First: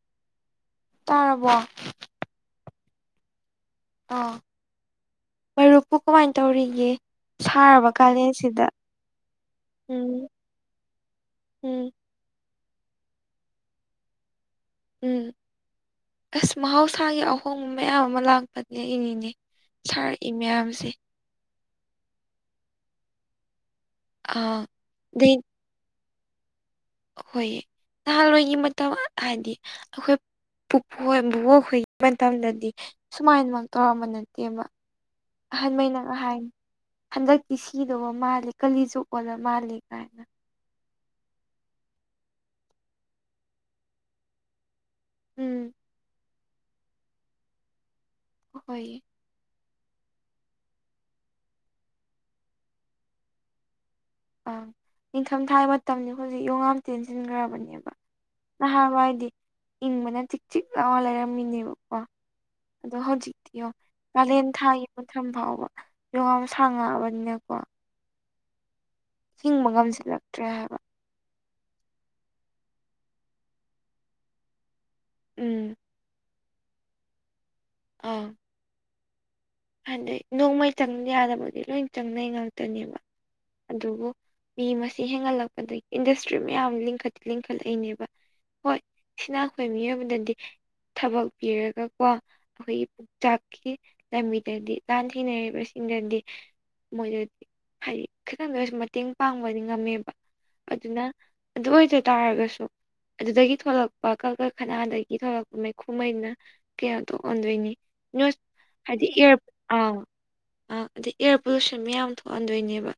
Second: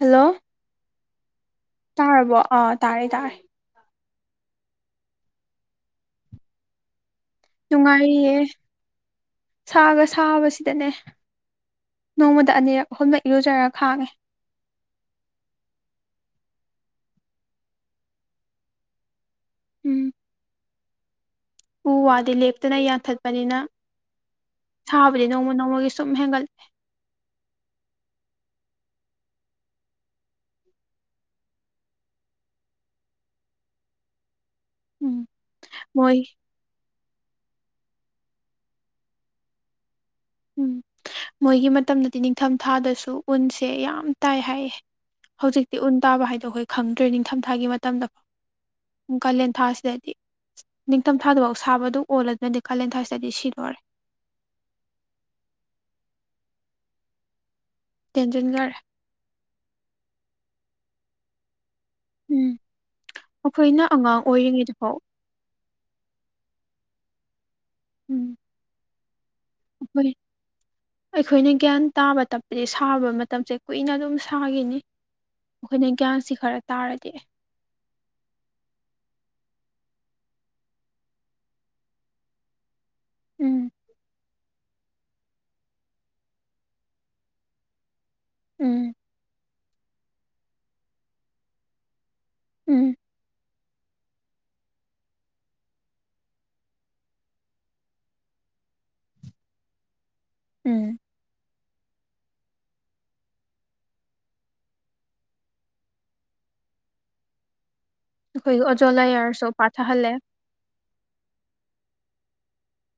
hello ꯇꯥꯔꯕꯣ ꯇꯥꯔꯕꯣ ꯑꯥ ꯇꯥꯔꯦ ꯇꯥꯔꯦ ꯑꯥ ꯃꯔꯨꯞꯄꯨ ꯀꯃꯥꯏꯟ ꯇꯧꯔꯤꯒꯦ ꯁꯥꯔꯕ ꯅꯨꯡꯉꯥꯏꯔꯤꯌꯦ ꯀꯥꯂꯦꯟꯁꯤꯗ ꯁꯥꯒ ꯎꯝ ꯁꯥꯕꯁꯤꯗꯅꯦ ꯎꯝ ꯅꯣꯡꯃꯗ ꯑꯅꯤꯔꯛ ꯑꯍꯨꯝꯂꯛ ꯏꯔꯨꯖꯔ ꯈꯥꯡꯉꯦ ꯎꯝ ꯑꯁ ꯃꯍꯧꯁꯥꯒꯤ ꯑꯍꯣꯡꯕ ꯃꯌꯥꯝ ꯑꯃ ꯂꯥꯛꯄꯅꯦ ꯏꯅꯤꯅꯦ ꯎꯝ ꯁꯥꯔꯛꯏ ꯃꯌꯥꯝꯁꯦ ꯎ ꯋꯥꯗꯤ ꯂꯦꯞꯇꯅ ꯌꯥꯟꯊꯠꯄꯅꯤꯅ ꯑꯥ ꯁꯥꯕꯗꯤ ꯅꯣꯡꯃ ꯅꯣꯡꯃꯒꯤ ꯁꯨꯝ ꯍꯦꯟꯒꯠꯂꯦ ꯍꯣꯏꯑ ꯅꯍꯥꯜꯋꯥꯏꯒꯤ ꯃꯇꯝ ꯍꯥꯏꯗꯤ ꯑꯩꯈꯣꯏ ꯄꯨꯄꯨ ꯍꯣꯏ ꯕꯨꯕꯣꯛ ꯍꯣꯏꯒꯤ ꯃꯇꯝꯗꯗꯤ ꯁꯨꯃꯥꯏꯅꯃꯛ ꯇꯧꯔꯝꯕ ꯅꯠꯇꯦꯕ ꯎꯝ ꯑꯍꯟ ꯃꯩꯅ ꯃꯣꯏ ꯑꯍꯥꯏꯟ ꯍꯟꯗꯛꯇꯤ ꯁꯤꯗꯧꯕ ꯃꯥꯜꯂꯦ ꯀꯂꯤꯖꯨꯛ ꯑꯣꯜꯂ ꯃꯥꯜꯂꯦ ꯀꯥꯏꯅ ꯎꯝ ꯃꯣꯏꯒꯤ ꯃꯇꯝꯗꯗꯤ ꯅꯤꯡꯊꯝ ꯊꯥꯗꯁꯨ ꯎꯟꯁꯦ ꯌꯥꯝ ꯇꯥꯏ ꯍꯥꯏꯌꯦ ꯎꯝ ꯍꯧꯖꯤꯛꯇꯤ ꯎꯟ ꯇꯥꯕ ꯍꯥꯏꯗꯣ ꯑꯩꯈꯣꯏ ꯈꯪꯗ꯭ꯔꯦ ꯅꯤꯡꯊꯝꯊꯥꯒꯤ ꯃꯇꯝꯗ ꯍꯣꯑꯣꯏ ꯀꯥꯂꯦꯟꯊꯥꯁꯤꯗꯗꯤ ꯅꯤꯡꯊꯝꯊꯥꯗꯐꯧ ꯁꯥꯕꯗꯨ ꯑꯣꯜꯂꯗꯨꯅꯗꯤ ꯀꯥꯂꯦꯟ ꯊꯥꯁꯤꯗꯗꯤ ꯁꯤꯗꯧꯔꯦ ꯑꯥ ꯅꯤꯡꯊꯝꯊꯥꯏ ꯃꯇꯝꯖꯤ ꯍꯧꯖꯤꯛ ꯌꯣꯡꯉꯥꯝ ꯇꯦꯟꯁꯤꯟꯒ꯭ꯔꯕꯅꯦꯕ ꯇꯦꯟꯁꯤꯟꯈꯔꯦ ꯅꯍꯥꯟꯋꯥꯏꯗꯤ ꯏꯪꯕꯅ ꯆꯤꯛ ꯆꯤꯛ ꯂꯥꯎꯔ ꯂꯩꯔꯝꯃꯤꯅꯦꯕ ꯑꯣ ꯎꯝ ꯑꯗꯣ ꯍꯧꯖꯤꯛꯇꯤ ꯌꯣꯡ ꯑꯩꯈꯣꯏꯅ ꯑꯉꯥꯡ ꯀꯥꯂꯦꯟ ꯊꯥꯒꯤ ꯑꯣꯏꯔꯤꯉꯩꯗꯐꯥꯎ ꯃꯠ ꯊꯝ ꯐꯥꯎꯕ ꯌꯣꯡ ꯌꯥꯝ ꯁꯥꯡꯉꯛꯑꯕꯅꯤꯅꯀꯣ ꯎꯝ ꯍꯤꯡꯕ ꯑꯩꯈꯣꯏ ꯉꯝꯖꯤꯜꯂꯛꯇ꯭ꯔꯦ ꯍꯥꯏꯕ ꯑꯩꯈꯣꯏꯅ ꯒ꯭ꯌꯥꯟ ꯇꯥꯕ ꯇꯞꯄꯗꯤ ꯁꯥꯕ ꯃꯇꯝꯁꯦ ꯀꯨꯏꯅ ꯑꯗꯨꯝ ꯁꯥꯒꯤꯅꯤ ꯎꯝ ꯑꯩꯈꯣꯏꯅ ꯒ꯭ꯌꯥꯟꯁꯤ ꯈꯔ ꯇꯥꯔꯗꯤ ꯑꯥ ꯍꯥꯏꯗꯤ ꯅꯣꯡꯃꯩ ꯆꯪꯗ ꯌꯥꯗꯕꯗꯤ ꯂꯣꯏ ꯆꯪꯅꯩ ꯉꯥꯛꯇꯅꯦꯕ ꯎꯝ ꯑꯗꯨꯕꯨ ꯃꯤ ꯃꯁꯤꯡ ꯍꯦꯟꯒꯠꯂꯛꯄꯗꯒꯤ ꯏꯟꯗꯁꯇ꯭ꯔꯤ ꯃꯌꯥꯝ ꯂꯤꯡꯈꯠ ꯂꯤꯡꯈꯠꯂꯛꯏꯅꯦꯕ ꯍꯣꯏ ꯎꯝ ꯁꯤꯅ ꯑꯈꯣꯏ ꯃꯤꯑꯣꯏꯕꯗꯗꯤ ꯊꯕꯛ ꯄꯤꯔꯒꯀꯣ ꯑꯩꯈꯣꯏꯒꯤ ꯎꯝ ꯄꯨꯛꯆꯥꯛꯀꯤ ꯂꯝꯕꯤꯗꯗꯤ ꯂꯥꯟ ꯊꯦꯡꯅꯔꯤꯕꯁꯤꯡꯗꯗꯤ ꯃꯣꯏꯗꯗꯤ ꯍꯥꯏꯗꯤ ꯈꯤꯇꯪꯗ ꯑꯣꯏꯁꯨ ꯃꯇꯦꯡ ꯄꯥꯡꯕꯗꯤ ꯉꯝꯃꯦꯕ ꯎꯝ ꯑꯗꯨꯅ ꯑꯗꯨ ꯑꯣꯏꯗ ꯇꯥꯔꯒꯁꯨ ꯑꯗꯨꯗꯒꯤ ꯊꯣꯛꯂꯛꯄ ꯀꯜꯀꯔꯈꯅꯥꯗꯒꯤ ꯊꯣꯛꯂꯛꯄ ꯃꯩꯈꯨꯃꯩꯅ ꯀꯤꯌꯥꯇꯣꯛ ꯑꯣꯟꯗꯣꯏꯅꯤ ꯑꯩꯈꯣꯏꯒꯤ ꯑꯣꯖꯣꯟ ꯂꯦꯌꯔꯁꯨ ꯑꯥꯎ ꯄꯥꯊꯍꯜꯂꯦ ꯑꯥ ꯑꯗꯩ ꯑꯦꯌꯥꯔ ꯄꯣꯂꯨꯁꯟ ꯃꯌꯥꯝ ꯊꯣꯛꯍꯟꯗꯣꯏꯅꯦꯕ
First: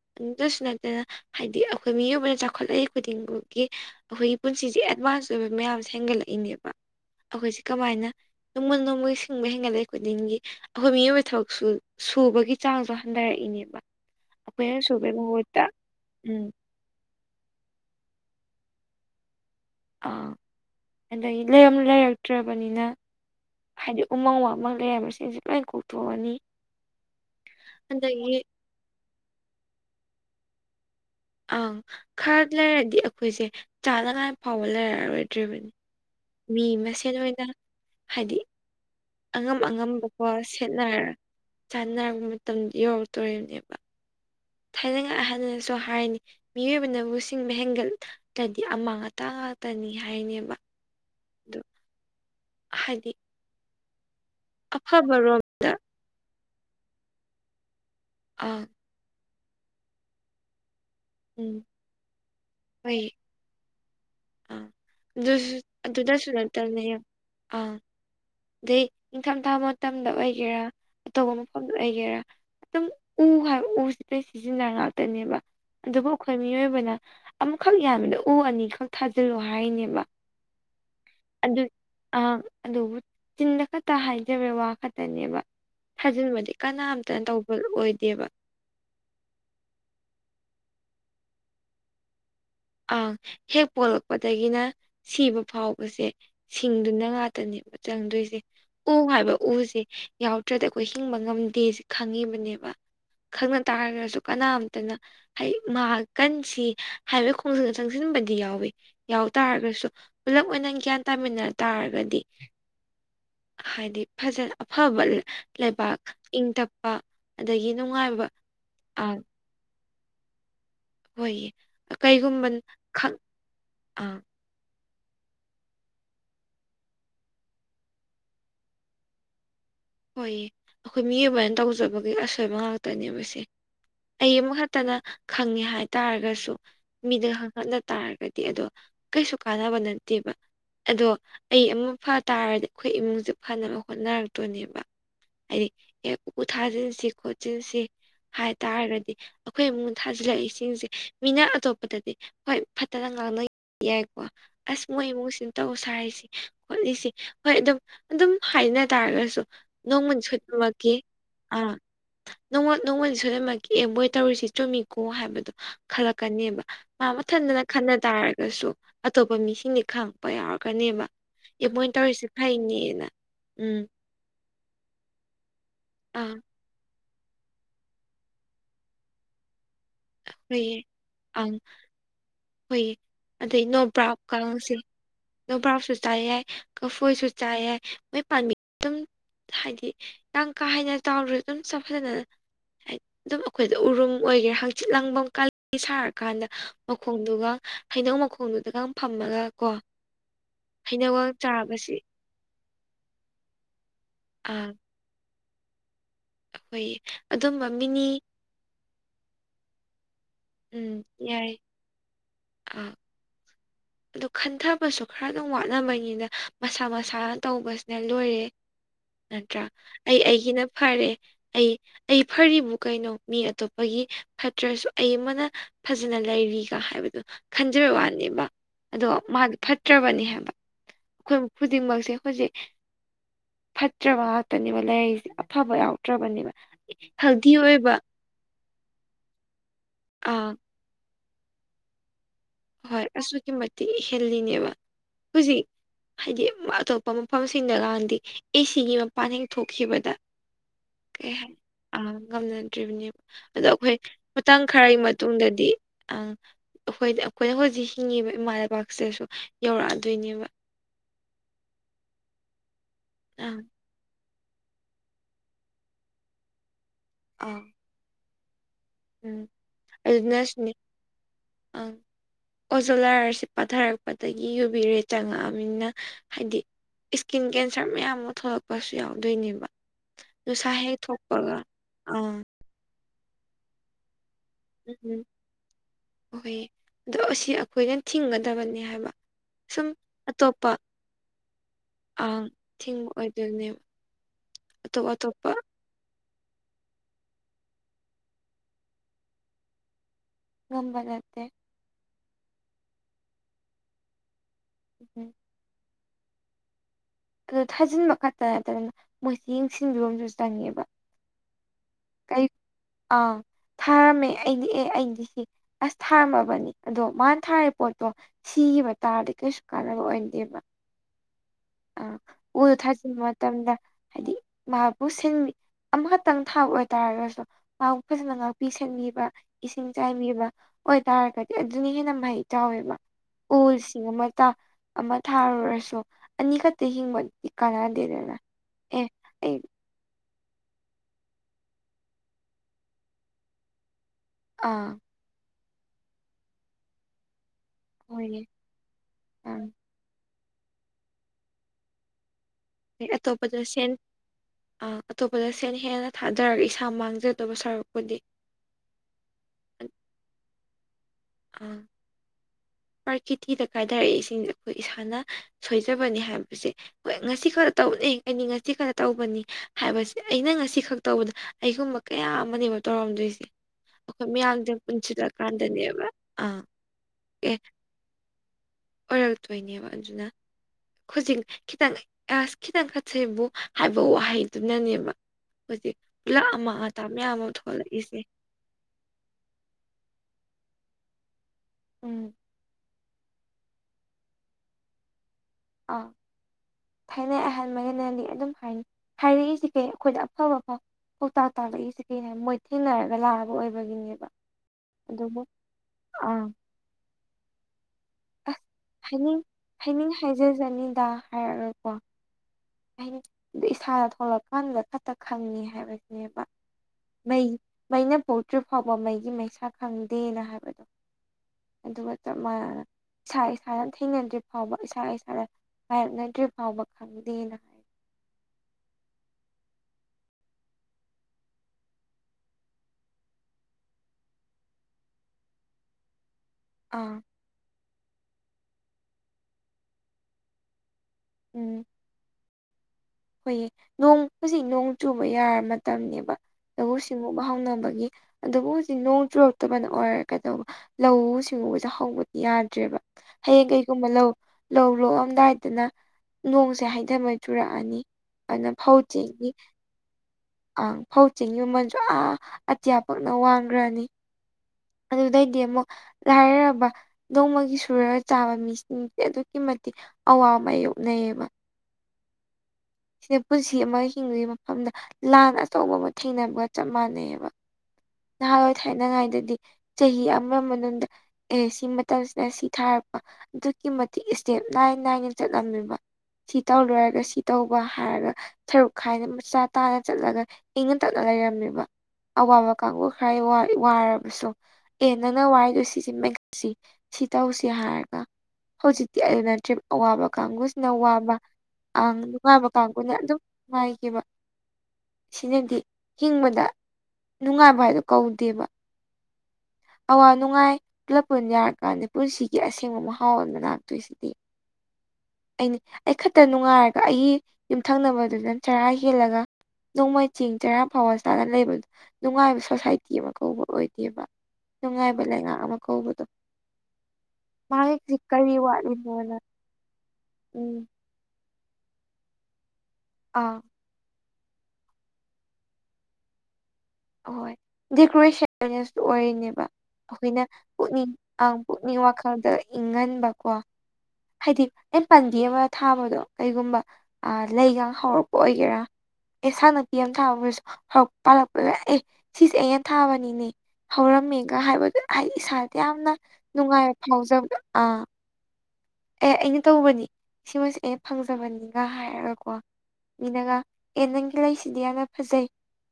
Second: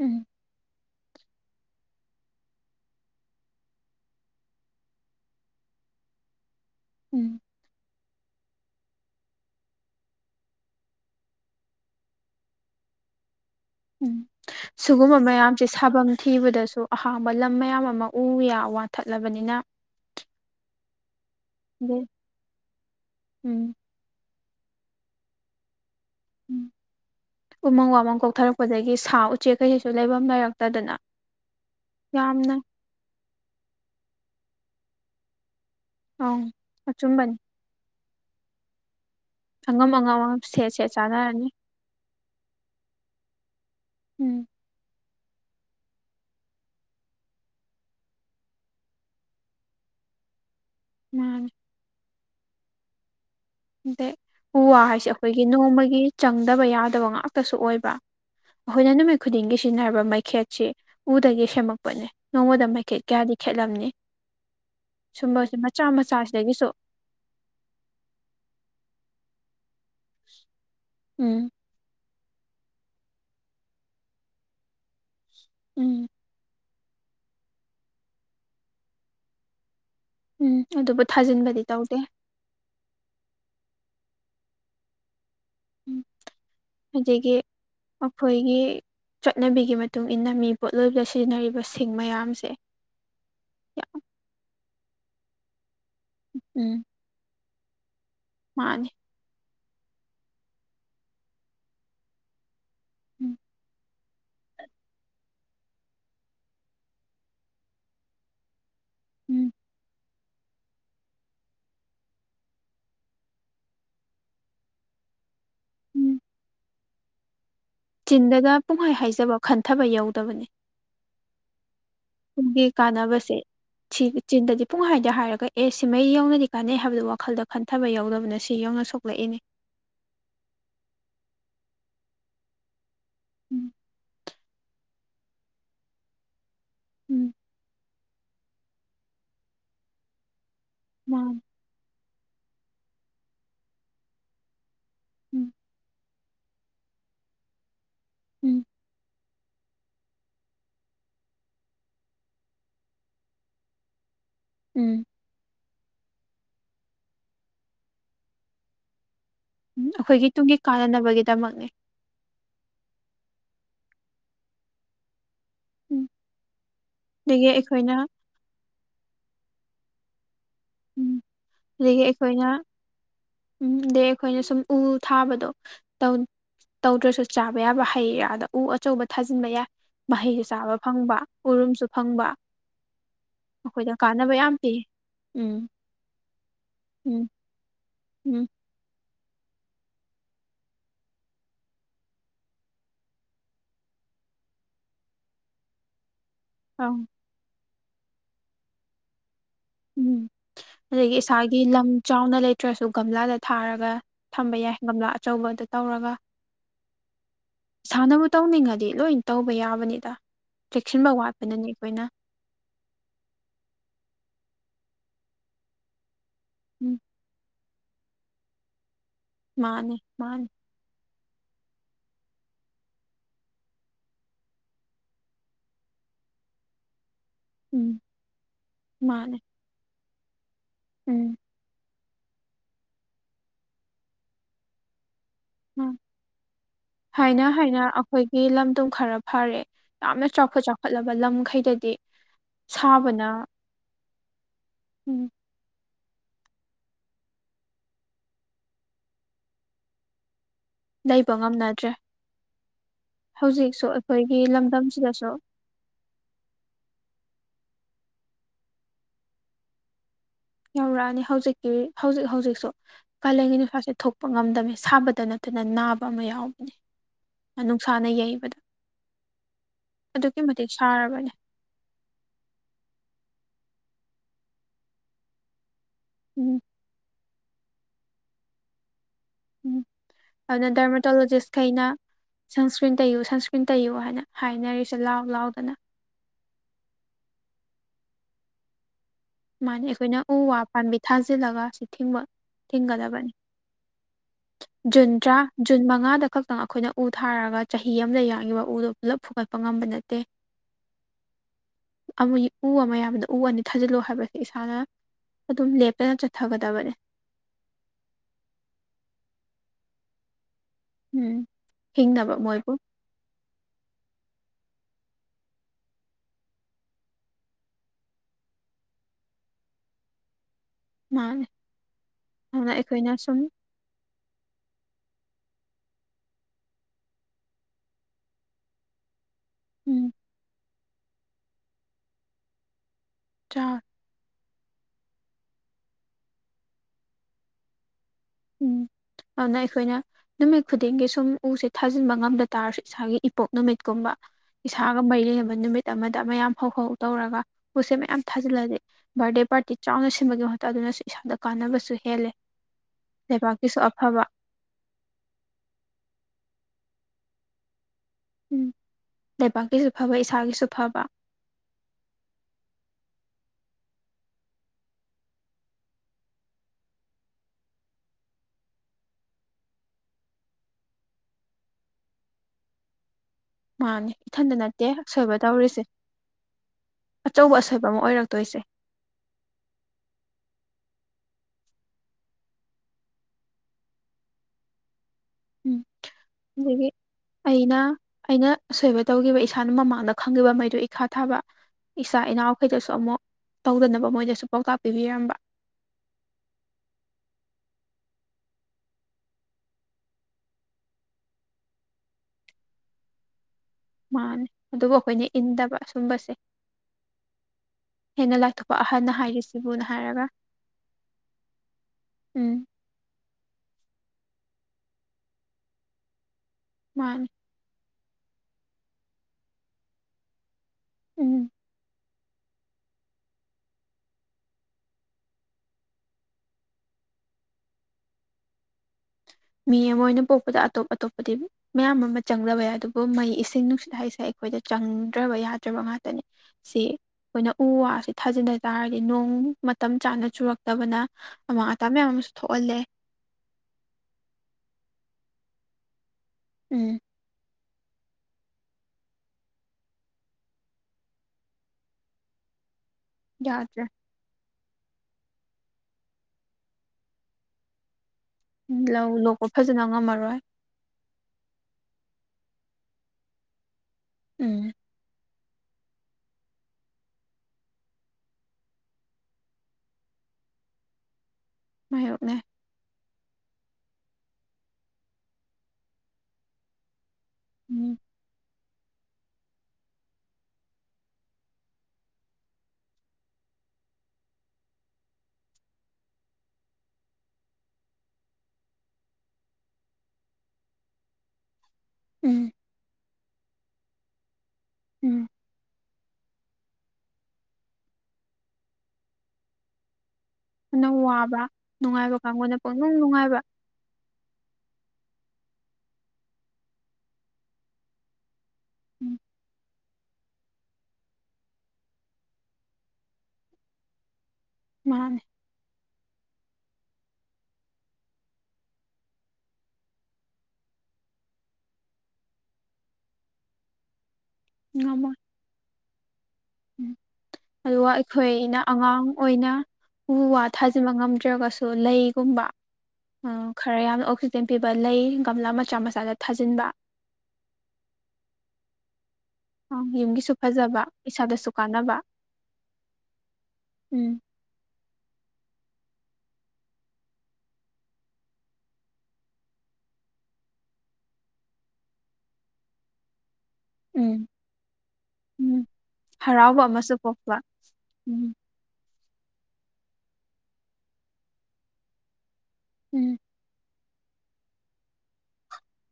ꯎꯝ ꯑꯗꯨꯁꯨ ꯅꯠꯇꯅ ꯍꯥꯏꯗꯤ ꯑꯩꯈꯣꯏ ꯃꯤꯑꯣꯏꯕꯅ ꯆꯥꯎꯈꯠꯂꯛꯏ ꯈꯨꯗꯤꯡꯃꯛꯀꯤ ꯑꯩꯈꯣꯏꯒꯤ ꯄꯨꯟꯁꯤꯁꯦ ꯑꯦꯗꯚꯥꯟꯁ ꯑꯣꯏꯕ ꯃꯌꯥꯝꯦ ꯍꯦꯟꯒꯠꯂꯛꯏꯅꯦꯕ ꯎꯝ ꯑꯩꯈꯣꯏꯁꯤ ꯀꯃꯥꯏꯅ ꯅꯣꯡꯃ ꯅꯣꯡꯃꯒꯤ ꯁꯤꯡꯕ ꯍꯦꯟꯒꯠꯂꯛꯏ ꯈꯨꯗꯤꯡꯒꯤ ꯑꯩꯈꯣꯏ ꯃꯤꯑꯣꯏꯕ ꯊꯕꯛꯁꯨ ꯁꯨꯕꯒꯤ ꯆꯥꯡꯁꯨ ꯍꯟꯊꯔꯛꯏꯅꯦꯕ ꯎꯝ ꯑꯩꯈꯣꯏꯅ ꯁꯨꯕꯩ ꯁꯨꯒꯨꯝꯕ ꯃꯍꯨꯠꯇ ꯃꯌꯥꯝꯁꯦ ꯁꯥꯐꯝ ꯎꯝ ꯊꯤꯕꯗꯁꯨ ꯑꯍꯥꯡꯕ ꯂꯝ ꯃꯌꯥꯝ ꯑꯃ ꯎ ꯌꯥ ꯋꯥꯟꯊꯠꯂꯕꯅꯤꯅ ꯑꯥ ꯑꯗꯩ ꯂꯩꯔꯝ ꯑꯗꯩ ꯂꯩꯔꯛꯇ꯭ꯔꯕꯅꯤꯅ ꯎꯝ ꯍꯥꯏꯗꯤ ꯎꯃꯪ ꯋꯥꯃꯪ ꯂꯩꯕ ꯃꯁꯤꯡꯁ ꯂꯣꯏ ꯀꯣꯛꯊꯣꯛꯑꯅꯤ ꯎꯝ ꯎꯃꯪ ꯋꯥꯃꯪ ꯑꯗꯒꯤ ꯀꯣꯛꯊꯔꯛꯄꯗꯒꯤ ꯁꯥ ꯎꯆꯦꯛꯈꯩꯁꯤꯁꯨ ꯂꯩꯐꯝ ꯂꯩꯔꯛꯇꯗꯅ ꯑꯪ ꯈꯔ ꯌꯥꯝꯅ ꯂꯩꯔꯗꯤ ꯑꯩꯈꯣꯏꯁꯦ ꯆꯥꯅꯉꯥꯏ ꯐꯥꯎꯕ ꯂꯩꯔꯛꯑꯔꯣꯏꯗ꯭ꯔꯤꯕꯅꯤ ꯑꯪ ꯃꯤ ꯃꯁꯦꯟ ꯑꯆꯨꯝꯕꯅꯤ ꯑꯣꯏꯅ ꯍꯥꯏꯗꯤ ꯑꯉꯝ ꯑꯉꯝꯕꯀꯣ ꯑꯉꯝ ꯁꯦꯠ ꯁꯦꯠꯅ ꯁꯦꯠ ꯆꯥꯅꯔꯅꯤ ꯆꯥꯟꯅꯔꯕ ꯃꯇꯝꯗ ꯌꯧꯔꯛꯇꯣꯔꯤꯕꯅꯦꯕ ꯎꯝ ꯊꯥꯏꯅꯉ ꯑꯍꯜꯅꯁꯨ ꯍꯥꯏꯅꯤ ꯃꯤꯑꯣꯏꯕꯅꯕꯨ ꯁꯤꯡꯕ ꯍꯦꯟꯒꯠꯂꯗꯤ ꯑꯃꯥꯡ ꯑꯇꯥ ꯉꯥꯛꯇꯅꯤ ꯍꯥꯏꯅꯦꯕ ꯃꯥꯅꯤ ꯑꯗꯣ ꯍꯥꯏꯗꯤ ꯑꯗꯩ ꯎ ꯋꯥ ꯍꯥꯏꯁꯦ ꯑꯩꯈꯣꯏꯒꯤ ꯑꯐꯕꯔꯣꯝꯗ ꯅꯣꯡꯃꯒꯤ ꯆꯪꯗꯕ ꯌꯥꯗꯕ ꯉꯥꯛꯇꯁꯨ ꯑꯣꯏꯕ ꯑꯝ ꯑꯩꯈꯣꯏꯅ ꯅꯨꯃꯤꯠ ꯈꯨꯗꯤꯡꯒꯤ ꯁꯤꯖꯤꯟꯅꯔꯕ ꯃꯩꯈꯦꯠꯁꯤ ꯎꯗꯒꯤ ꯎꯝ ꯁꯦꯝꯃꯛꯄꯅꯦ ꯅꯣꯡꯃꯗ ꯍꯣꯏ ꯃꯩꯈꯦꯠ ꯀꯌꯥꯗꯤ ꯈꯦꯠꯂꯝꯅꯤ ꯑꯥ ꯑꯗꯨꯁꯨ ꯁꯨꯝꯕꯁꯤ ꯃꯆꯥ ꯃꯆꯥ ꯑꯗꯨꯗꯁꯨ ꯁꯤꯗꯒꯤꯁꯨ ꯅꯠꯇꯅ ꯌꯦꯡ ꯑꯥ ꯑꯗꯩ ꯅꯤꯡꯪꯊꯝ ꯊꯥ ꯃꯇꯝꯗ ꯑꯣꯏꯒꯦꯔꯥ ꯑꯇꯣꯞꯄ ꯎꯝ ꯃꯐꯝ ꯂꯩꯒꯦꯔꯥ ꯑꯗꯨꯝ ꯎ ꯎꯁꯤ ꯂꯣꯏ ꯁꯤꯖꯤꯟꯅ ꯉꯥꯛꯇꯅꯦꯕ ꯎꯝ ꯑꯗꯨꯕꯨ ꯑꯩꯈꯣꯏ ꯃꯤꯑꯣꯏꯕꯅ ꯑꯃꯈꯛ ꯌꯥꯝꯕꯗ ꯎ ꯑꯅꯤꯈꯛ ꯊꯥꯖꯤꯜꯂꯣ ꯍꯥꯏꯔꯤꯅꯦꯕ ꯎꯝ ꯑꯗꯨꯕꯨ ꯊꯥꯖꯤꯟꯕꯗꯤ ꯑꯗꯨ ꯇꯧꯗꯦ ꯑ ꯑꯗ ꯆꯤꯟꯗ ꯈꯛꯇ ꯍꯥꯏꯖꯕꯦ ꯋꯥ ꯈꯛꯇꯅꯦꯕ ꯎꯝ ꯊꯥꯖꯤꯟꯕꯗꯤ ꯀꯅꯥꯝꯇꯅ ꯇꯧꯕ ꯑꯣꯏꯗꯦꯕ ꯏꯅꯦ ꯆꯠꯅꯕꯤꯒꯤ ꯃꯇꯨꯡ ꯏꯟꯅ ꯃꯤ ꯄꯣꯠꯂꯣꯏꯕꯗ ꯁꯤꯖꯤꯟꯅꯔꯤꯕ ꯁꯤꯡ ꯃꯌꯥꯝꯁꯦ ꯑꯪ ꯍꯦꯛ ꯄꯣꯂꯛꯄꯗꯒꯤꯅ ꯁꯤꯕ ꯐꯥꯎꯕꯁꯦ ꯁꯤꯡꯗꯨꯅ ꯉꯥꯛꯇꯅꯦꯕ ꯆꯪꯗꯣꯏꯁꯦ ꯃꯥꯥꯟꯅꯤ ꯎꯣꯡ ꯍꯥꯏꯕ ꯎꯁꯦ ꯌꯥꯎꯗ꯭ꯔꯗꯤ ꯑꯩꯈꯣꯏ ꯍꯤꯡꯕ ꯉꯝꯗꯦꯁꯤ ꯈꯪꯉꯤꯕꯅꯦꯕ ꯎꯝ ꯈꯪꯅ ꯇꯥꯔꯒꯁꯨ ꯀꯅꯥꯝꯇꯅ ꯃꯥ ꯀꯟꯁꯤ ꯍꯥꯏꯕꯩ ꯑꯗꯨꯗ ꯆꯪꯁꯤꯟꯕꯗꯤ ꯌꯥꯎꯋꯤ ꯌꯥꯎ ꯎꯝ ꯇꯥꯔꯒꯁꯨ ꯄꯨꯂꯞ ꯑꯣꯏꯅ ꯒ꯭ꯌꯥꯟ ꯇꯥꯃꯤꯟꯅ ꯇꯥꯔꯒꯗꯤ ꯍꯥꯏꯗꯤ ꯐꯖ ꯑꯐꯕ ꯂꯩꯕꯥꯛ ꯏꯪ ꯇꯞꯄ ꯑꯗꯒꯤ ꯅꯨꯡꯉꯥꯏ ꯆꯤꯟꯗꯅ ꯄꯨꯡꯍꯥꯏ ꯍꯥꯏꯖꯕ ꯈꯟꯊꯕ ꯌꯧꯗꯕꯅꯤ ꯍꯣꯏꯌꯦ ꯒꯤ ꯀꯥꯟꯅꯕꯁꯦ ꯁꯤ ꯑꯥ ꯆꯤꯟꯗꯗꯤ ꯄꯨꯡ ꯍꯥꯏꯗ ꯍꯥꯏꯔꯒ ꯑꯦ ꯁꯤ ꯃꯩ ꯌꯧꯅꯗꯤ ꯀꯥꯟꯅꯩ ꯍꯥꯏꯕꯗꯨ ꯋꯥꯈꯜꯗ ꯈꯟꯊꯕ ꯌꯥꯎꯗꯕꯅ ꯁꯤ ꯌꯧꯅ ꯁꯣꯛꯂꯛꯏꯅꯦ ꯍꯣꯏꯌꯦ ꯑꯩꯈꯣꯏ ꯃꯤ ꯑꯃꯕ ꯍꯥꯏꯅ ꯇꯧꯖꯕꯒꯤ ꯑꯁꯣꯏꯕ ꯉꯥꯛꯇꯅꯦꯕꯁꯦ ꯎꯝ ꯑꯩ ꯑꯃ ꯈꯛꯇꯅ ꯈꯪꯉꯦ ꯍꯥꯏꯇꯥꯔꯒꯁꯨ ꯃꯤꯗ ꯎꯝ ꯈꯍꯠꯅ ꯇꯥꯔꯒꯗꯤ ꯑꯗꯣ ꯀꯩꯁꯨ ꯀꯥꯟꯅꯕ ꯅꯠꯇꯦꯕ ꯑꯗꯣ ꯃꯥꯅꯤ ꯑꯩ ꯑꯃ ꯐ ꯇꯥꯔꯗꯤ ꯑꯩꯈꯣꯏ ꯏꯃꯨꯡꯁꯦ ꯐꯅꯕ ꯍꯣꯠꯅꯔꯛꯇꯣꯏꯅꯦꯕ ꯎꯝ ꯍꯥꯏꯗꯤ ꯑꯦ ꯎꯄꯨ ꯊꯥꯖꯤꯟꯁꯤ ꯈꯣꯠꯆꯤꯟꯁꯤ ꯎꯝ ꯍꯥꯏꯇꯥꯔꯒꯗꯤ ꯑꯩꯈꯣꯏ ꯑꯃꯨꯛ ꯊꯥꯖꯤꯜꯂꯛꯏ ꯏꯁꯤꯡꯁꯦ ꯃꯤꯅ ꯑꯇꯣꯞꯄꯗꯗꯤ ꯍꯣꯏ ꯐꯠꯇꯅ ꯉꯥꯡꯅ ꯌꯥꯏꯀꯣ ꯑꯁ ꯎꯝ ꯃꯣꯏ ꯏꯃꯨꯡꯁꯤ ꯇꯧ ꯁꯥꯔꯤꯁꯤ ꯈꯣꯠꯂꯤꯁꯤ ꯍꯣꯏ ꯑꯗꯨꯝ ꯑꯗꯨꯝ ꯍꯥꯏꯅ ꯇꯥꯔꯒꯁꯨ ꯎꯝ ꯅꯣꯡꯃꯟ ꯑꯩꯈꯣꯏꯒꯤ ꯇꯨꯡꯒꯤ ꯁꯨꯠꯄꯃꯛꯀꯤ ꯀꯥꯟꯅꯅꯕꯒꯤꯗꯃꯛꯅꯦ ꯑꯥ ꯅꯣꯡ ꯅꯣꯡꯃꯣꯟꯗꯤ ꯁꯣꯏꯗꯅꯃꯛꯀꯤ ꯑꯦ ꯃꯣꯏ ꯇꯧꯔꯤꯁꯤ ꯆꯨꯝꯃꯤꯀꯣ ꯍꯥꯏꯕꯗꯣ ꯈꯜꯂꯛꯀꯅꯦꯕ ꯃꯥ ꯑꯗꯒꯤ ꯃꯊꯟꯗꯅ ꯑꯩꯈꯣꯏꯅ ꯈꯟꯅ ꯇꯥꯔꯒꯁꯨ ꯑꯇꯣꯞꯄ ꯃꯤꯁꯤꯡꯗꯤ ꯈꯪ ꯄ ꯌꯥꯎꯔꯛꯀꯅꯦꯕ ꯑꯦ ꯃꯣꯏꯅ ꯑꯗꯒꯤ ꯇꯧꯔꯤꯁꯦ ꯑꯩꯈꯣꯏꯅ ꯐꯩꯅꯦꯅ ꯎꯝ ꯗꯩ ꯑꯩꯈꯣꯏꯅ ꯁꯨꯝ ꯎ ꯊꯥꯕꯗꯣ ꯇꯧꯅꯤ ꯑꯥ ꯇꯧꯗ꯭ꯔꯁꯨ ꯆꯥꯕ ꯌꯥꯕ ꯍꯩꯔ ꯑꯗ ꯎ ꯑꯆꯧꯕ ꯊꯥꯖꯤꯟꯕ ꯌꯥꯏ ꯃꯍꯩꯁꯨ ꯆꯥꯕ ꯐꯩꯌꯦ ꯐꯪꯕ ꯑꯪ ꯎꯔꯨꯝꯁꯨ ꯐꯪꯕ ꯍꯣꯏꯌꯦ ꯑꯩꯈꯣꯏꯗ ꯀꯥꯟꯅꯕ ꯌꯥꯝ ꯄꯤ ꯎꯝ ꯅꯣꯕꯥꯕꯁꯨ ꯆꯥ ꯌꯥꯏ ꯀꯐꯣꯏꯁꯨ ꯎꯝ ꯆꯥ ꯌꯥꯏ ꯃꯣꯏ ꯎꯝ ꯄꯥꯝꯕꯤ ꯑꯗꯨꯝ ꯍꯥꯏꯗꯤ ꯌꯥꯝ ꯀꯥ ꯍꯦꯟꯅ ꯆꯥꯎꯗꯔꯁꯨ ꯑꯗꯨꯝ ꯆꯞꯐꯅꯅ ꯍꯥꯏꯗꯤ ꯑꯗꯨꯝ ꯑꯩꯈꯣꯏꯗ ꯎꯔꯨꯝ ꯑꯣꯏꯒꯦꯔꯥ ꯍꯪ ꯁꯤꯠ ꯂꯪꯕ ꯀ ꯁꯥꯔꯀꯥꯟꯗ ꯑꯪ ꯃꯈꯣꯡꯗꯨꯒ ꯍꯩꯅꯧ ꯃꯈꯣꯡꯗꯨꯗꯒ ꯐꯝꯃꯒ ꯀꯣ ꯎꯝ ꯑꯗꯒꯤ ꯍꯩꯅꯧꯒ ꯏꯁꯥꯒꯤ ꯂꯝ ꯆꯥꯕꯁꯤ ꯆꯥꯎꯅ ꯂꯩ ꯅꯠꯇ꯭ꯔꯁꯨ ꯒꯝꯂꯥꯗ ꯊꯥꯔꯒ ꯊꯝꯕ ꯑꯥ ꯌꯥꯏ ꯒꯝꯂꯥ ꯑꯆꯧꯕꯗ ꯇꯧꯔꯒ ꯑꯩꯈꯣꯏ ꯑꯗꯨꯝꯕ ꯃꯤꯅꯤ ꯏꯁꯥꯅꯕꯨ ꯇꯧꯅꯤꯡꯉꯗꯤ ꯂꯣꯏ ꯇꯧꯕ ꯌꯥꯕꯅꯤꯗ ꯆꯦꯛꯁꯤꯟꯕ ꯋꯥꯠꯄꯅꯅꯤ ꯑꯩꯈꯣꯏꯅ ꯑꯝ ꯑꯗꯨ ꯈꯟꯊꯕꯁꯨ ꯈꯔ ꯑꯗꯨꯝ ꯋꯥꯠꯅꯕꯅꯤꯅ ꯃꯁꯥ ꯎꯝ ꯃꯁꯥꯅ ꯇꯧꯕꯁꯤꯅ ꯂꯣꯏꯔꯦ ꯅꯠꯇ꯭ꯔꯥ ꯃꯥꯅꯦ ꯑꯩ ꯃꯥꯅꯦ ꯑꯩꯒꯤꯅ ꯐꯔꯦ ꯑꯩ ꯑꯩ ꯐꯔꯤꯕ ꯀꯩꯅꯣ ꯃꯤ ꯑꯇꯣꯞꯄꯒꯤ ꯐꯠꯇ꯭ꯔꯁꯨ ꯑꯩ ꯑꯃꯅ ꯐꯖꯅ ꯂꯩꯔꯤꯒ ꯍꯥꯏꯕꯗꯣ ꯎꯝ ꯈꯟꯖꯕꯩ ꯋꯥꯅꯦꯕ ꯑꯗꯣ ꯃꯥꯅꯦ ꯃꯥꯗꯤ ꯐꯠꯇ꯭ꯔꯕꯅꯦ ꯍꯥꯏꯕ ꯎꯝ ꯑꯩꯈꯣꯏ ꯈꯨꯗꯤꯡꯃꯛꯁꯦ ꯑꯩꯈꯣꯏꯖꯤꯛ ꯐꯠꯇ꯭ꯔꯕ ꯉꯥꯛꯇꯅꯦꯕ ꯂꯥꯏꯔꯤꯛꯁ ꯐꯕ ꯃꯥꯅꯦ ꯌꯥꯎꯗ꯭ꯔꯕꯅꯦꯕ ꯍꯥꯏꯅ ꯍꯦꯜꯗꯤ ꯍꯥꯏꯅ ꯑꯣꯏꯕ ꯑꯩꯈꯣꯏꯒꯤ ꯂꯝꯗ ꯈꯔ ꯐꯔꯦ ꯌꯥꯝꯅ ꯑꯥ ꯆꯥꯎꯈꯠ ꯆꯥꯎꯈꯠꯂꯕ ꯂꯝꯈꯩꯗꯗꯤ ꯍꯣꯏ ꯁꯥꯕꯅ ꯑꯁꯨꯛꯀꯤ ꯃꯇꯤꯛ ꯍꯦꯜꯂꯤꯅꯦꯕ ꯎꯝ [unintelligible] ꯍꯥꯏꯗꯤ ꯑꯇꯣꯞꯄ ꯃꯐꯝꯁꯤꯡꯗꯀꯥꯟꯗꯤ ꯑꯦꯁꯤꯒꯤ ꯃꯄꯥꯟ ꯍꯦꯟ ꯊꯣꯛꯈꯤꯕꯗ ꯀꯩ ꯂꯩꯕ ꯍꯥꯏ ꯉꯝꯅꯗ꯭ꯔꯦ ꯑ ꯉꯝꯅꯗ꯭ꯔꯤꯕꯅꯦꯕ ꯑꯗꯣ ꯍꯧꯖꯤꯛꯁꯨ ꯑꯩꯈꯣꯏ ꯑꯩꯈꯣꯏꯒꯤ ꯃꯇꯝ ꯈꯔꯒꯤ ꯂꯝꯗꯝꯁꯤꯗꯁꯨ ꯃꯇꯨꯡꯗꯗꯤ ꯑꯪ ꯑꯩꯈꯣꯏ ꯑꯩꯈꯣꯏꯅ ꯍꯧꯖꯤꯛ ꯍꯤꯡꯉꯤꯕ ꯏꯃꯥ ꯂꯩꯕꯥꯛꯁꯤꯁꯨ ꯌꯧꯔꯛꯑꯗꯣꯏꯅꯦꯕ ꯌꯧꯔꯛꯑꯅꯤ ꯍꯧꯖꯤꯛꯀꯤ ꯍꯧꯖꯤꯛ ꯍꯧꯖꯤꯛꯁꯨ ꯀꯥꯂꯦꯟꯒꯤ ꯑꯪ ꯅꯨꯡꯁꯥꯁꯦ ꯊꯣꯛ ꯀꯄ ꯉꯝꯗꯕꯃꯦ ꯁꯥꯕꯗ ꯅꯠꯇꯅ ꯅꯥꯕ ꯑꯃ ꯌꯥꯎꯕꯅꯦ ꯑꯥ ꯅꯨꯡꯁꯥꯅ ꯌꯩꯕꯗ ꯎꯝ ꯑꯗꯨꯛꯀꯤ ꯃꯇꯤꯛ ꯑꯗꯨꯅꯁꯨꯅꯦ ꯁꯥꯔꯕꯅꯦ ꯑꯪ ꯑꯣꯖꯣ ꯂꯥꯔꯁꯦ ꯄꯥꯊꯔꯛꯄꯗꯒꯤ ꯌꯨꯕꯤꯔꯦ ꯆꯪꯉꯛꯑꯃꯤꯅ ꯍꯥꯏꯗꯤ ꯎꯝ ꯏꯁꯀꯤꯟ ꯀꯦꯟꯁꯔ ꯃꯌꯥꯝ ꯑꯃ ꯊꯣꯛꯂꯛꯄ ꯊꯣꯛꯄꯁꯨ ꯌꯥꯎꯗꯣꯏꯅꯦꯕ ꯎꯝ ꯑꯗꯨ ꯑꯗꯨꯅ ꯁꯥ ꯍꯦꯛ ꯊꯣꯛꯄꯒ ꯑꯥ ꯁ꯭ꯀ꯭ꯔꯤꯟ ꯇꯩꯌꯨ ꯁꯟꯁꯀ꯭ꯔꯤꯟ ꯇꯩꯌꯨ ꯍꯥꯏꯅ ꯍꯥꯏꯅꯔꯤꯁꯦ ꯂꯥꯎ ꯂꯥꯎꯗꯅ ꯑꯍꯣꯏ ꯑꯗꯣ ꯑꯁꯤ ꯑꯩꯈꯣꯏꯅ ꯊꯤꯡꯒꯗꯕꯅꯤ ꯍꯥꯏꯕ ꯁꯨꯃꯥꯏꯅ ꯁꯨꯝ ꯑꯩꯈꯣꯏꯅ ꯎ ꯋꯥ ꯑꯇꯣꯞꯄ ꯄꯥꯝꯕꯤ ꯊꯥꯖꯤꯜꯂꯒ ꯁꯤ ꯊꯤꯡꯕ ꯑꯪ ꯊꯤꯡꯕ ꯊꯤꯡꯒꯗꯕꯅꯤ ꯑꯣꯏꯗꯣꯏꯅꯦꯕ ꯑꯇꯣꯞ ꯖꯨꯟꯗ꯭ꯔꯥ ꯑꯇꯣꯞꯄ ꯖꯨꯟ ꯃꯉꯥꯗ ꯈꯛꯇꯪ ꯑꯩꯈꯣꯏꯅ ꯎ ꯊꯥꯔꯒ ꯆꯍꯤ ꯑꯃꯗ ꯌꯥꯡꯕ ꯎꯗꯣ ꯄꯨꯂꯞ ꯐꯨꯒꯠꯄ ꯉꯝꯕ ꯅꯠꯇꯦ [unintelligible] ꯑꯃꯒꯤ ꯎ ꯃꯌꯥꯝꯗ ꯎ ꯑꯅꯤ ꯊꯥꯖꯤꯜꯂꯣ ꯍꯥꯏꯕꯁꯦ ꯏꯁꯥꯅ ꯎꯝ ꯑꯗꯨꯝ ꯂꯦꯞꯇꯅ ꯆꯠꯊꯒꯗꯕꯅꯦ ꯑꯗꯨ ꯊꯥꯖꯤꯟꯕ ꯈꯛꯇ ꯍꯥꯏꯠꯇꯗꯅ ꯃꯣꯏꯁꯤ ꯌꯦꯡꯁꯤꯟꯕꯤꯕ ꯑꯃꯁꯁꯨ ꯆꯪꯉꯦꯕ ꯎꯝ ꯍꯤꯡꯅꯕ ꯀꯩ ꯃꯣꯏꯕꯨ ꯑꯥ ꯊꯥꯔꯝꯃꯦ ꯑꯩꯗꯤ ꯑꯦ ꯑꯩꯗꯤ ꯁꯤ ꯑꯁ ꯊꯥꯔꯝꯃꯕꯅꯤ ꯑꯗꯣ ꯃꯥꯅ ꯊꯥꯔꯤꯕ ꯄꯣꯠꯇꯣ ꯁꯤꯈꯤꯕ ꯇꯥꯔꯗꯤ ꯀꯩꯁꯨ ꯀꯥꯟꯅꯕ ꯑꯣꯏꯟꯗꯦꯕ ꯃꯥꯅꯦ ꯑ ꯑꯗꯨꯅ ꯎꯗꯨ ꯑꯩꯈꯣꯏꯅ ꯊꯥꯖꯤꯟꯕ ꯁꯨꯝ ꯃꯇꯝꯗ ꯍꯥꯏꯗꯤ ꯃꯍꯥꯛꯄꯨ ꯁꯤꯟ ꯑꯃꯈꯛꯇꯪ ꯊꯥꯕ ꯑꯣꯏꯇꯥꯔꯒꯁꯨ ꯃꯥꯕꯨ ꯐꯖꯅ ꯉꯥꯛꯄꯤ ꯁꯦꯟꯕꯤꯕ ꯏꯁꯤꯡ ꯎꯝ ꯆꯥꯏꯕꯤꯕ ꯑꯣꯏꯇꯥꯔꯒꯗꯤ ꯑꯗꯨꯅ ꯍꯦꯟꯅ ꯃꯍꯩ ꯆꯥꯎꯋꯦꯕ ꯆꯥ ꯎꯜꯁꯤꯡ ꯑꯃ ꯑꯃ ꯊꯥꯔꯨꯔꯁꯨ ꯑꯅꯤꯈꯛꯇ ꯍꯤꯡꯕꯗꯤ ꯀꯥꯟꯅꯗꯦꯗꯅ ꯎꯝ ꯑꯦ ꯑꯩ ꯑꯗꯨꯅ ꯑꯩꯈꯣꯏꯅ ꯅꯨꯃꯤꯠ ꯈꯨꯗꯤꯡꯒꯤ ꯁꯨꯝ ꯎꯁꯦ ꯊꯥꯖꯤꯟꯕ ꯉꯝꯗ ꯇꯥꯔꯁꯨ ꯏꯁꯥꯒꯤ ꯏꯄꯣꯛ ꯅꯨꯃꯤꯠꯀꯨꯝꯕ ꯑꯥ ꯏꯁꯥꯒ ꯃꯔꯤ ꯂꯩꯅꯕ ꯅꯨꯃꯤꯠ ꯑꯃꯗ ꯃꯌꯥꯝ ꯍꯧ ꯍꯧ ꯇꯧꯔꯒ ꯎꯁꯦ ꯃꯌꯥꯝ ꯍꯣꯏꯅꯦ ꯊꯥꯖꯤꯜꯂꯗꯤ ꯕꯥꯔꯗꯦ ꯑꯥ ꯄꯥꯔꯇꯤ ꯆꯥꯎꯅ ꯁꯤꯟꯕꯒꯤ ꯃꯍꯨꯠꯇ ꯑꯗꯨꯅꯁꯨ ꯏꯁꯥꯗ ꯀꯥꯟꯅꯕꯁꯨ ꯍꯦꯜꯂꯦ ꯂꯩꯕꯥꯛꯀꯤꯁꯨ ꯑꯇꯣꯞꯄꯥꯗꯁꯦꯟ ꯑꯐꯕ ꯑꯇꯣꯞꯄꯗ ꯁꯦꯟ ꯍꯦꯟꯅ ꯊꯥꯗꯔꯒ ꯏꯁꯥ ꯃꯥꯡꯖꯗꯧꯕ ꯁꯔꯨꯛꯄꯨꯗꯤ ꯎꯝ ꯂꯩꯕꯥꯛꯀꯤꯁꯨ ꯐꯕ ꯏꯁꯥꯒꯤꯁꯨ ꯐꯕ ꯑꯥ ꯄ꯭ꯔꯀꯤꯇꯤꯗ ꯀꯥꯏꯗꯔꯛꯏꯁꯤꯡꯁꯦ ꯑꯩꯈꯣꯏ ꯏꯁꯥꯅ ꯁꯣꯏꯖꯕꯅꯤ ꯍꯥꯏꯕꯁꯦ ꯍꯣꯏ ꯉꯁꯤ ꯈꯔ ꯇꯧꯕꯅꯦ ꯑꯩꯅꯤ ꯉꯁꯤ ꯈꯔ ꯇꯧꯕꯅꯤ ꯍꯥꯏꯕꯁꯦ ꯑꯩꯅ ꯉꯁꯤ ꯈꯛ ꯇꯧꯕꯗ ꯑꯩꯒꯨꯝꯕ ꯀꯌꯥ ꯑꯃꯅꯦꯕ ꯇꯧꯔꯝꯗꯣꯏꯁꯦ ꯃꯥꯅꯦ ꯑꯩꯈꯣꯏ ꯏꯊꯟꯇ ꯃꯌꯥꯝꯁꯦ ꯅꯠꯇꯦ ꯑꯁꯣꯏꯕ ꯇꯧꯔꯤꯁꯦ ꯄꯨꯟꯁꯤꯜꯂꯀꯥꯟꯗꯅꯦꯕ ꯑꯥ ꯑꯆꯧꯕ ꯑꯦ ꯑꯁꯣꯏꯕ ꯑꯃ ꯑꯣꯏꯔꯛꯇꯣꯏꯁꯦ ꯑꯣꯏꯔꯛꯇꯣꯏꯅꯦꯕ ꯑꯗꯨꯅ ꯈꯨꯖꯤꯛ ꯈꯤꯇꯪ ꯑꯁ ꯈꯤꯇꯪ ꯈꯛꯆꯤꯕꯨ ꯍꯥꯏꯕ ꯋꯥꯍꯩꯗꯨꯅꯥꯅꯦꯕ ꯎꯝ ꯍꯧꯖꯤꯛ ꯄꯨꯂꯥꯛ ꯑꯃꯥꯡ ꯑꯗꯒꯤ ꯑꯇꯥ ꯃꯌꯥꯝ ꯑꯃ ꯑꯩꯅ ꯊꯣꯛꯍꯂꯛꯏꯁꯦ ꯑꯩꯅ ꯑꯁꯣꯏꯕ ꯇꯧꯈꯤꯕ ꯏꯁꯥꯅ ꯃꯃꯥꯡꯗ ꯈꯪꯕ ꯃꯩꯗꯣ ꯏꯈꯥ ꯊꯥꯕ ꯏꯆꯥ ꯎꯝ ꯏꯅꯥꯎ ꯑꯩꯈꯣꯏꯗꯁꯨ ꯑꯃꯨꯛ ꯇꯧꯗꯅꯕ ꯃꯣꯏꯗꯁꯨ ꯄꯥꯎꯇꯥꯛ ꯄꯤꯕꯤꯔꯝꯕ ꯑꯥ ꯊꯥꯏꯅꯩ ꯑꯍꯜꯃꯅꯦꯗꯤ ꯑꯗꯨꯝ ꯍꯥꯏꯅ ꯍꯥꯏꯔꯛꯏꯁꯤ ꯀꯩ ꯑꯩꯈꯣꯏꯗ ꯑꯐꯕ ꯐꯥꯎ ꯄꯥꯎꯇꯥꯛ ꯇꯥꯛꯔꯛꯏꯁꯤ ꯀꯅꯦ ꯃꯣꯏ ꯊꯦꯡꯅꯔꯒ ꯂꯥꯛꯑꯒ ꯑꯣꯏꯕꯒꯤꯅꯦꯕ ꯃꯥꯅꯤ ꯑꯩꯈꯣꯏꯅ ꯑꯗꯨꯕꯨ ꯏꯟꯗꯕ ꯁꯨꯝꯕꯁꯦ ꯑꯥ ꯍꯦꯟꯅ ꯑꯁ ꯂꯥꯏꯊꯣꯛꯄ ꯑꯍꯟꯅ ꯍꯥꯏꯅꯤꯡ ꯍꯥꯏꯔꯤꯁꯤꯕꯨꯅ ꯍꯥꯏꯅꯤꯡ ꯍꯥꯏꯔꯒ ꯍꯥꯏꯖꯖꯅꯤꯗ ꯎꯝ ꯍꯥꯏꯗꯤ ꯏꯁꯥꯗ ꯊꯣꯛꯂꯛꯀꯥꯟꯗ ꯐꯠꯇ ꯈꯪꯉꯦ ꯍꯥꯏꯕꯁꯤꯅꯦꯕ ꯃꯥꯟꯅꯤ ꯃꯩ ꯃꯩꯅ ꯄꯣꯛꯇ꯭ꯔꯤ ꯐꯥꯎꯕ ꯃꯩꯒꯤ ꯃꯩꯁꯥ ꯈꯪꯗꯦꯅ ꯍꯥꯏꯕꯗꯣ ꯎꯝ ꯑꯗꯨꯒ ꯆꯞ ꯃꯥꯟꯅꯅ ꯏꯁꯥ ꯏꯁꯥꯅ ꯊꯦꯡꯅꯗ꯭ꯔꯤ ꯐꯥꯎꯕ ꯏꯁꯥ ꯏꯁꯥꯗ ꯃꯥꯥꯏꯌꯣꯛꯅꯗ꯭ꯔꯤ ꯐꯥꯎꯕ ꯈꯪꯗꯦꯅ ꯍꯥꯏ ꯃꯤ ꯑꯃ ꯑꯣꯏꯅ ꯄꯣꯛꯄꯗ ꯑꯇꯣꯞ ꯑꯇꯣꯞꯄꯗꯤ ꯃꯌꯥꯝ ꯑꯃ ꯆꯪꯗꯕꯒꯨꯝ ꯃꯩ ꯏꯁꯤꯡ ꯅꯨꯡꯁꯤꯠ ꯍꯥꯏꯁꯦ ꯑꯩꯈꯣꯏꯗ ꯆꯪꯗ꯭ꯔꯕ ꯌꯥꯗ꯭ꯔꯕ ꯉꯥꯛꯇꯅꯤ ꯁꯤ ꯑꯥ ꯑꯩꯈꯣꯏꯅ ꯎ ꯋꯥꯁꯤ ꯊꯥꯖꯤꯟꯗꯇꯥꯥꯔꯗꯤ ꯅꯣꯡ ꯃꯇꯝ ꯆꯥꯅ ꯆꯨꯔꯛꯇꯕꯅ ꯑꯃꯥꯡ ꯑꯇꯥ ꯃꯌꯥꯝ ꯑꯃꯁꯨ ꯊꯣꯛꯍꯜꯂꯦ ꯑꯩꯈꯣꯏꯌꯦ ꯅꯣꯡ ꯍꯧꯖꯤꯛ ꯅꯣꯡ ꯆꯨꯕ ꯌꯥꯔ ꯃꯇꯝꯅꯦꯕ ꯎꯝ ꯁꯤꯃꯣꯛꯕ ꯍꯧꯥꯎꯅꯕꯒꯤ ꯑꯗꯨꯕꯨ ꯍꯧꯖꯤꯛ ꯅꯣꯡ ꯆꯨꯔꯛꯇꯕꯅ ꯑꯣꯏꯔꯦ ꯀꯩꯗꯧꯕ ꯂꯧꯎ ꯁꯤꯡꯎꯕꯁꯦ ꯍꯧꯕꯗꯤ ꯌꯥꯗ꯭ꯔꯦꯕ ꯍꯌꯦꯡ ꯌꯥꯗ꯭ꯔꯦ ꯀꯩꯒꯨꯝꯕ ꯂꯧ ꯂꯧ ꯂꯣꯛꯑꯝꯗꯥꯏꯗꯅ ꯅꯣꯡꯁꯦ ꯍꯥꯏꯩꯊꯃꯩ ꯆꯨꯔꯛꯑꯅꯤ ꯑꯗꯨꯅ ꯐꯧ ꯂꯧ ꯂꯣꯛꯄ ꯆꯦꯡꯅꯤ ꯐꯖꯅ ꯉꯝꯃꯔꯣꯏ ꯑꯪ ꯐꯧ ꯆꯤꯡ ꯃꯃꯜꯁꯨ ꯑꯥ ꯑꯇꯤꯌꯥ ꯄꯛꯅ ꯋꯥꯡꯈ꯭ꯔꯅꯤ ꯎꯝ ꯑꯗꯨꯗꯩꯗꯤ ꯑꯃꯨꯛ ꯂꯥꯏꯔꯔꯕ ꯅꯣꯡꯃꯒꯤ ꯁꯨꯔꯒ ꯆꯥꯕ ꯃꯤꯁꯤꯡꯁꯦ ꯑꯗꯨꯛꯀꯤ ꯃꯇꯤꯛ ꯑꯋꯥꯕ ꯃꯥꯏꯌꯣꯛꯅꯩꯌꯦꯕ ꯃꯥꯌꯣꯛꯅꯩ ꯁꯤꯅꯦ ꯄꯨꯟꯁꯤ ꯑꯃ ꯍꯤꯡꯂꯤꯉꯩ ꯃꯐꯝꯗ ꯂꯥꯟ ꯑꯆꯧꯕ ꯑꯃ ꯊꯦꯡꯅꯕꯒ ꯆꯞ ꯃꯥꯟꯅꯩꯌꯦꯕ ꯎꯝ ꯅꯍꯥꯟꯋꯥꯢ ꯊꯥꯏꯅꯉꯩꯗꯗꯤ ꯆꯍꯤ ꯑꯃ ꯃꯅꯨꯡꯗ ꯑꯦ ꯁꯤ ꯃꯇꯝꯁꯤꯅ ꯁꯤ ꯊꯥꯔꯛꯄ ꯑꯗꯨꯛꯀꯤ ꯃꯇꯤꯛ ꯏꯁꯇꯦꯞ ꯅꯥꯏꯅ ꯅꯥꯏꯅ ꯆꯠꯂꯝꯃꯤꯕ ꯁꯤ ꯇꯧ ꯂꯣꯏꯔꯒ ꯁꯤ ꯇꯧꯕ ꯍꯥꯏꯔꯒ ꯁꯔꯨꯛ ꯈꯥꯏꯅ ꯃꯆꯥ ꯇꯥꯅ ꯆꯠꯂꯒ ꯏꯪꯅ ꯇꯞꯅ ꯂꯩꯔꯝꯃꯦꯕ ꯎꯝ ꯑꯋꯥꯕ ꯀꯥꯡꯕꯨ ꯈꯔ ꯋꯥꯔꯕꯁꯨ ꯑꯦ ꯎꯝ ꯅꯪꯅ ꯋꯥꯏꯗꯣꯏ ꯁꯤꯁꯦ ꯁꯤ ꯁꯤ ꯇꯧꯁꯤ ꯍꯥꯏꯔꯒ ꯍꯧꯖꯤꯛꯇꯤ ꯑꯗꯨ ꯅꯇ꯭ꯔꯦ ꯑꯋꯥꯕ ꯀꯥꯡꯕꯨꯁꯤꯅ ꯅꯪ ꯋꯥꯕ ꯀꯥꯡꯕꯨꯅ ꯅꯨꯡꯉꯥꯏꯕ ꯄꯪꯅꯨꯡ ꯀꯥꯡꯕꯨꯅ ꯑꯗꯨꯝ ꯅꯨꯡꯉꯥꯏꯕ ꯈꯥꯢꯈꯤꯕ ꯑꯁꯤꯅꯗꯤ ꯍꯤꯡꯕꯗ ꯅꯨꯡꯉꯥꯏꯕ ꯍꯥꯏꯗꯣ ꯀꯧꯗꯦꯕ ꯎꯝ ꯑꯋꯥ ꯅꯨꯡꯉꯥꯏ ꯄꯨꯂꯞꯄ ꯑꯣꯏꯅ ꯌꯥꯔꯀꯥꯟꯗ ꯄꯨꯟꯁꯤꯒꯤ ꯑꯁꯦꯡꯕ ꯃꯍꯥꯎ ꯑꯃ ꯂꯥꯛꯇꯣꯏꯁꯤꯗꯤ ꯃꯥꯅꯦ ꯑꯩꯅꯦ ꯑꯩ ꯈꯛꯇ ꯅꯨꯡꯉꯥꯏꯔꯒ ꯑꯩꯒꯤ ꯌꯨꯝꯊꯪꯅꯕꯗꯨꯅ ꯆꯔꯥ ꯍꯦꯜꯂꯒ ꯅꯣꯡꯃꯩ ꯆꯤꯡ ꯆꯔꯥ ꯐꯥꯎꯕ ꯆꯤꯗꯏ ꯂꯩꯕꯗꯨ ꯅꯨꯡꯉꯥꯏꯕ ꯁꯣꯁꯥꯏꯇꯤ ꯑꯃ ꯀꯧꯕ ꯑꯣꯏꯗꯦꯕ ꯉꯝꯃꯣꯏ ꯅꯨꯡꯉꯥꯏꯕ ꯂꯩꯉꯥꯛ ꯑꯃ ꯀꯧꯕꯗꯣ ꯎꯝ ꯑꯗꯨꯒ ꯃꯥꯒꯤꯁꯤ ꯀꯔꯤ ꯑꯩꯈꯣꯏꯅ ꯑꯉꯥꯡ ꯋꯥꯠꯂꯤꯅꯣꯅ ꯑꯣꯏꯅ ꯎ ꯋꯥ ꯎꯝ ꯊꯥꯖꯤꯟꯕ ꯉꯝꯗ꯭ꯔꯒꯁꯨ ꯂꯩ ꯀꯨꯝꯕ ꯑꯥ ꯈꯔ ꯌꯥꯝꯅ ꯑꯣꯛꯁꯤꯖꯦꯟ ꯄꯤꯕ ꯂꯩ ꯒꯝꯂꯥ ꯃꯆꯥ ꯃꯆꯥꯗ ꯊꯥꯖꯤꯟꯕ ꯑꯍꯣꯏ ꯗꯦꯀꯣꯔꯦꯁꯟ ꯑꯣꯢꯅꯁꯨ ꯑꯣꯏꯔꯅꯦꯕ ꯌꯨꯝꯒꯤꯁꯨ ꯑꯩꯈꯣꯏꯅ ꯐꯖꯕ ꯄꯨꯛꯅꯤꯡ ꯏꯁꯥꯗꯁꯨ ꯑꯥ ꯀꯥꯟꯅꯕ ꯄꯨꯛꯅꯤꯡ ꯋꯥꯈꯜꯗ ꯏꯪꯍꯟꯕꯀꯣ ꯎꯝ ꯍꯥꯏꯗꯤ ꯑꯩꯅ ꯄꯥꯟꯕꯤ ꯑꯃ ꯊꯥꯕꯗꯣ ꯀꯩꯒꯨꯝꯕ ꯂꯩꯒ ꯍꯧꯔꯛꯄ ꯑꯣꯏꯒꯦꯔꯥ ꯑꯦ ꯁꯟꯅꯄꯤ ꯑꯃ ꯊꯥꯕꯁꯨ ꯍꯧꯛ ꯄꯥꯜꯂꯛꯄꯗ ꯑꯦ ꯁꯤꯁꯦ ꯑꯩꯅꯦ ꯊꯥꯕꯅꯤꯅꯦ ꯎꯝ ꯍꯧꯔꯝꯃꯦꯒ ꯍꯥꯏꯕꯗꯣ ꯍꯥꯏꯗꯤ ꯎꯝ ꯏꯁꯥꯗ ꯌꯥꯝꯅ ꯍꯔꯥꯎꯕ ꯅꯨꯡꯉꯥꯏꯕ ꯑꯃꯁꯨ ꯄꯣꯛꯄ ꯐꯥꯎꯖꯕ ꯑꯥ ꯎꯝ ꯑꯦ ꯑꯩꯅ ꯇꯧꯕꯅꯤ ꯁꯤꯃꯁꯦ ꯑꯩꯅ ꯐꯪꯖꯕꯅꯤꯒ ꯍꯥꯏꯔꯒꯀꯣ ꯎꯝ ꯃꯤꯅꯒꯥ ꯑꯦ ꯅꯪꯒꯤ ꯂꯩꯁꯤꯗꯤ ꯌꯥꯝꯅ ꯐꯖꯩ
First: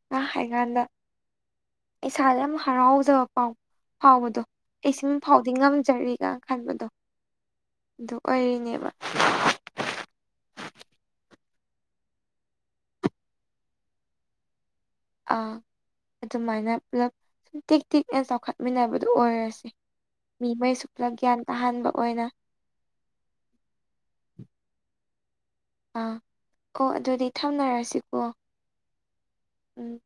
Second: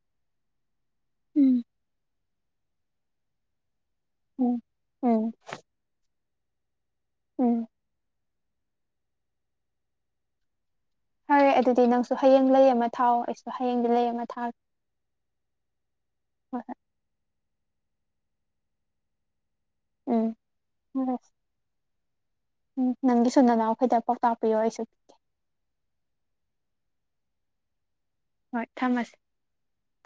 ꯉꯥ ꯍꯥꯏꯀꯥꯟꯗ ꯎꯝ ꯏꯁꯥꯗ ꯌꯥꯝ ꯍꯔꯥꯎꯖꯕ ꯄꯥꯎ ꯐꯥꯎꯕꯗꯣ ꯎꯝ ꯑꯩ ꯁꯨꯝ ꯎꯝ ꯐꯥꯎꯗꯤ ꯉꯝꯖꯔꯤꯒ ꯈꯟꯕꯗꯣ ꯎꯝ ꯑꯗꯨ ꯑꯣꯏꯔꯤꯅꯦꯕ ꯐꯔꯦ ꯑꯗꯨꯗꯤ ꯅꯪꯁꯨ ꯍꯌꯦꯡ ꯂꯩꯌꯦ ꯑꯃ ꯊꯥꯎꯑꯣ ꯑꯩꯁꯨ ꯍꯌꯦꯡꯗꯤ ꯂꯩ ꯑꯃ ꯊꯥꯒꯦ ꯍꯣꯏ ꯑꯗꯨꯃꯥꯏꯅ ꯍꯣꯏ ꯄꯨꯂꯞ ꯁꯨꯝ ꯇꯤꯛ ꯇꯤꯛꯅ ꯆꯥꯎꯈꯠꯃꯤꯟꯅꯕꯗꯨ ꯑꯣꯏꯔꯁꯦ ꯎꯝ ꯃꯤꯃꯩꯁꯨ ꯄꯨꯂꯞ ꯍꯣꯏ ꯒ꯭ꯌꯥꯟ ꯇꯥꯍꯟꯥꯕ ꯑꯣꯏꯅ ꯎꯝ ꯅꯪꯒꯤꯁꯨ ꯅꯅꯥꯎꯈꯩꯗ ꯄꯥꯎꯇꯥꯛꯄꯤꯌꯣ ꯑꯩꯁꯨ ꯑꯥ ꯑꯣ ꯑꯗꯨꯗꯤ ꯊꯝꯅꯔꯁꯤꯀꯣ ꯍꯣꯏ ꯊꯝꯃꯁꯤ ꯎꯝ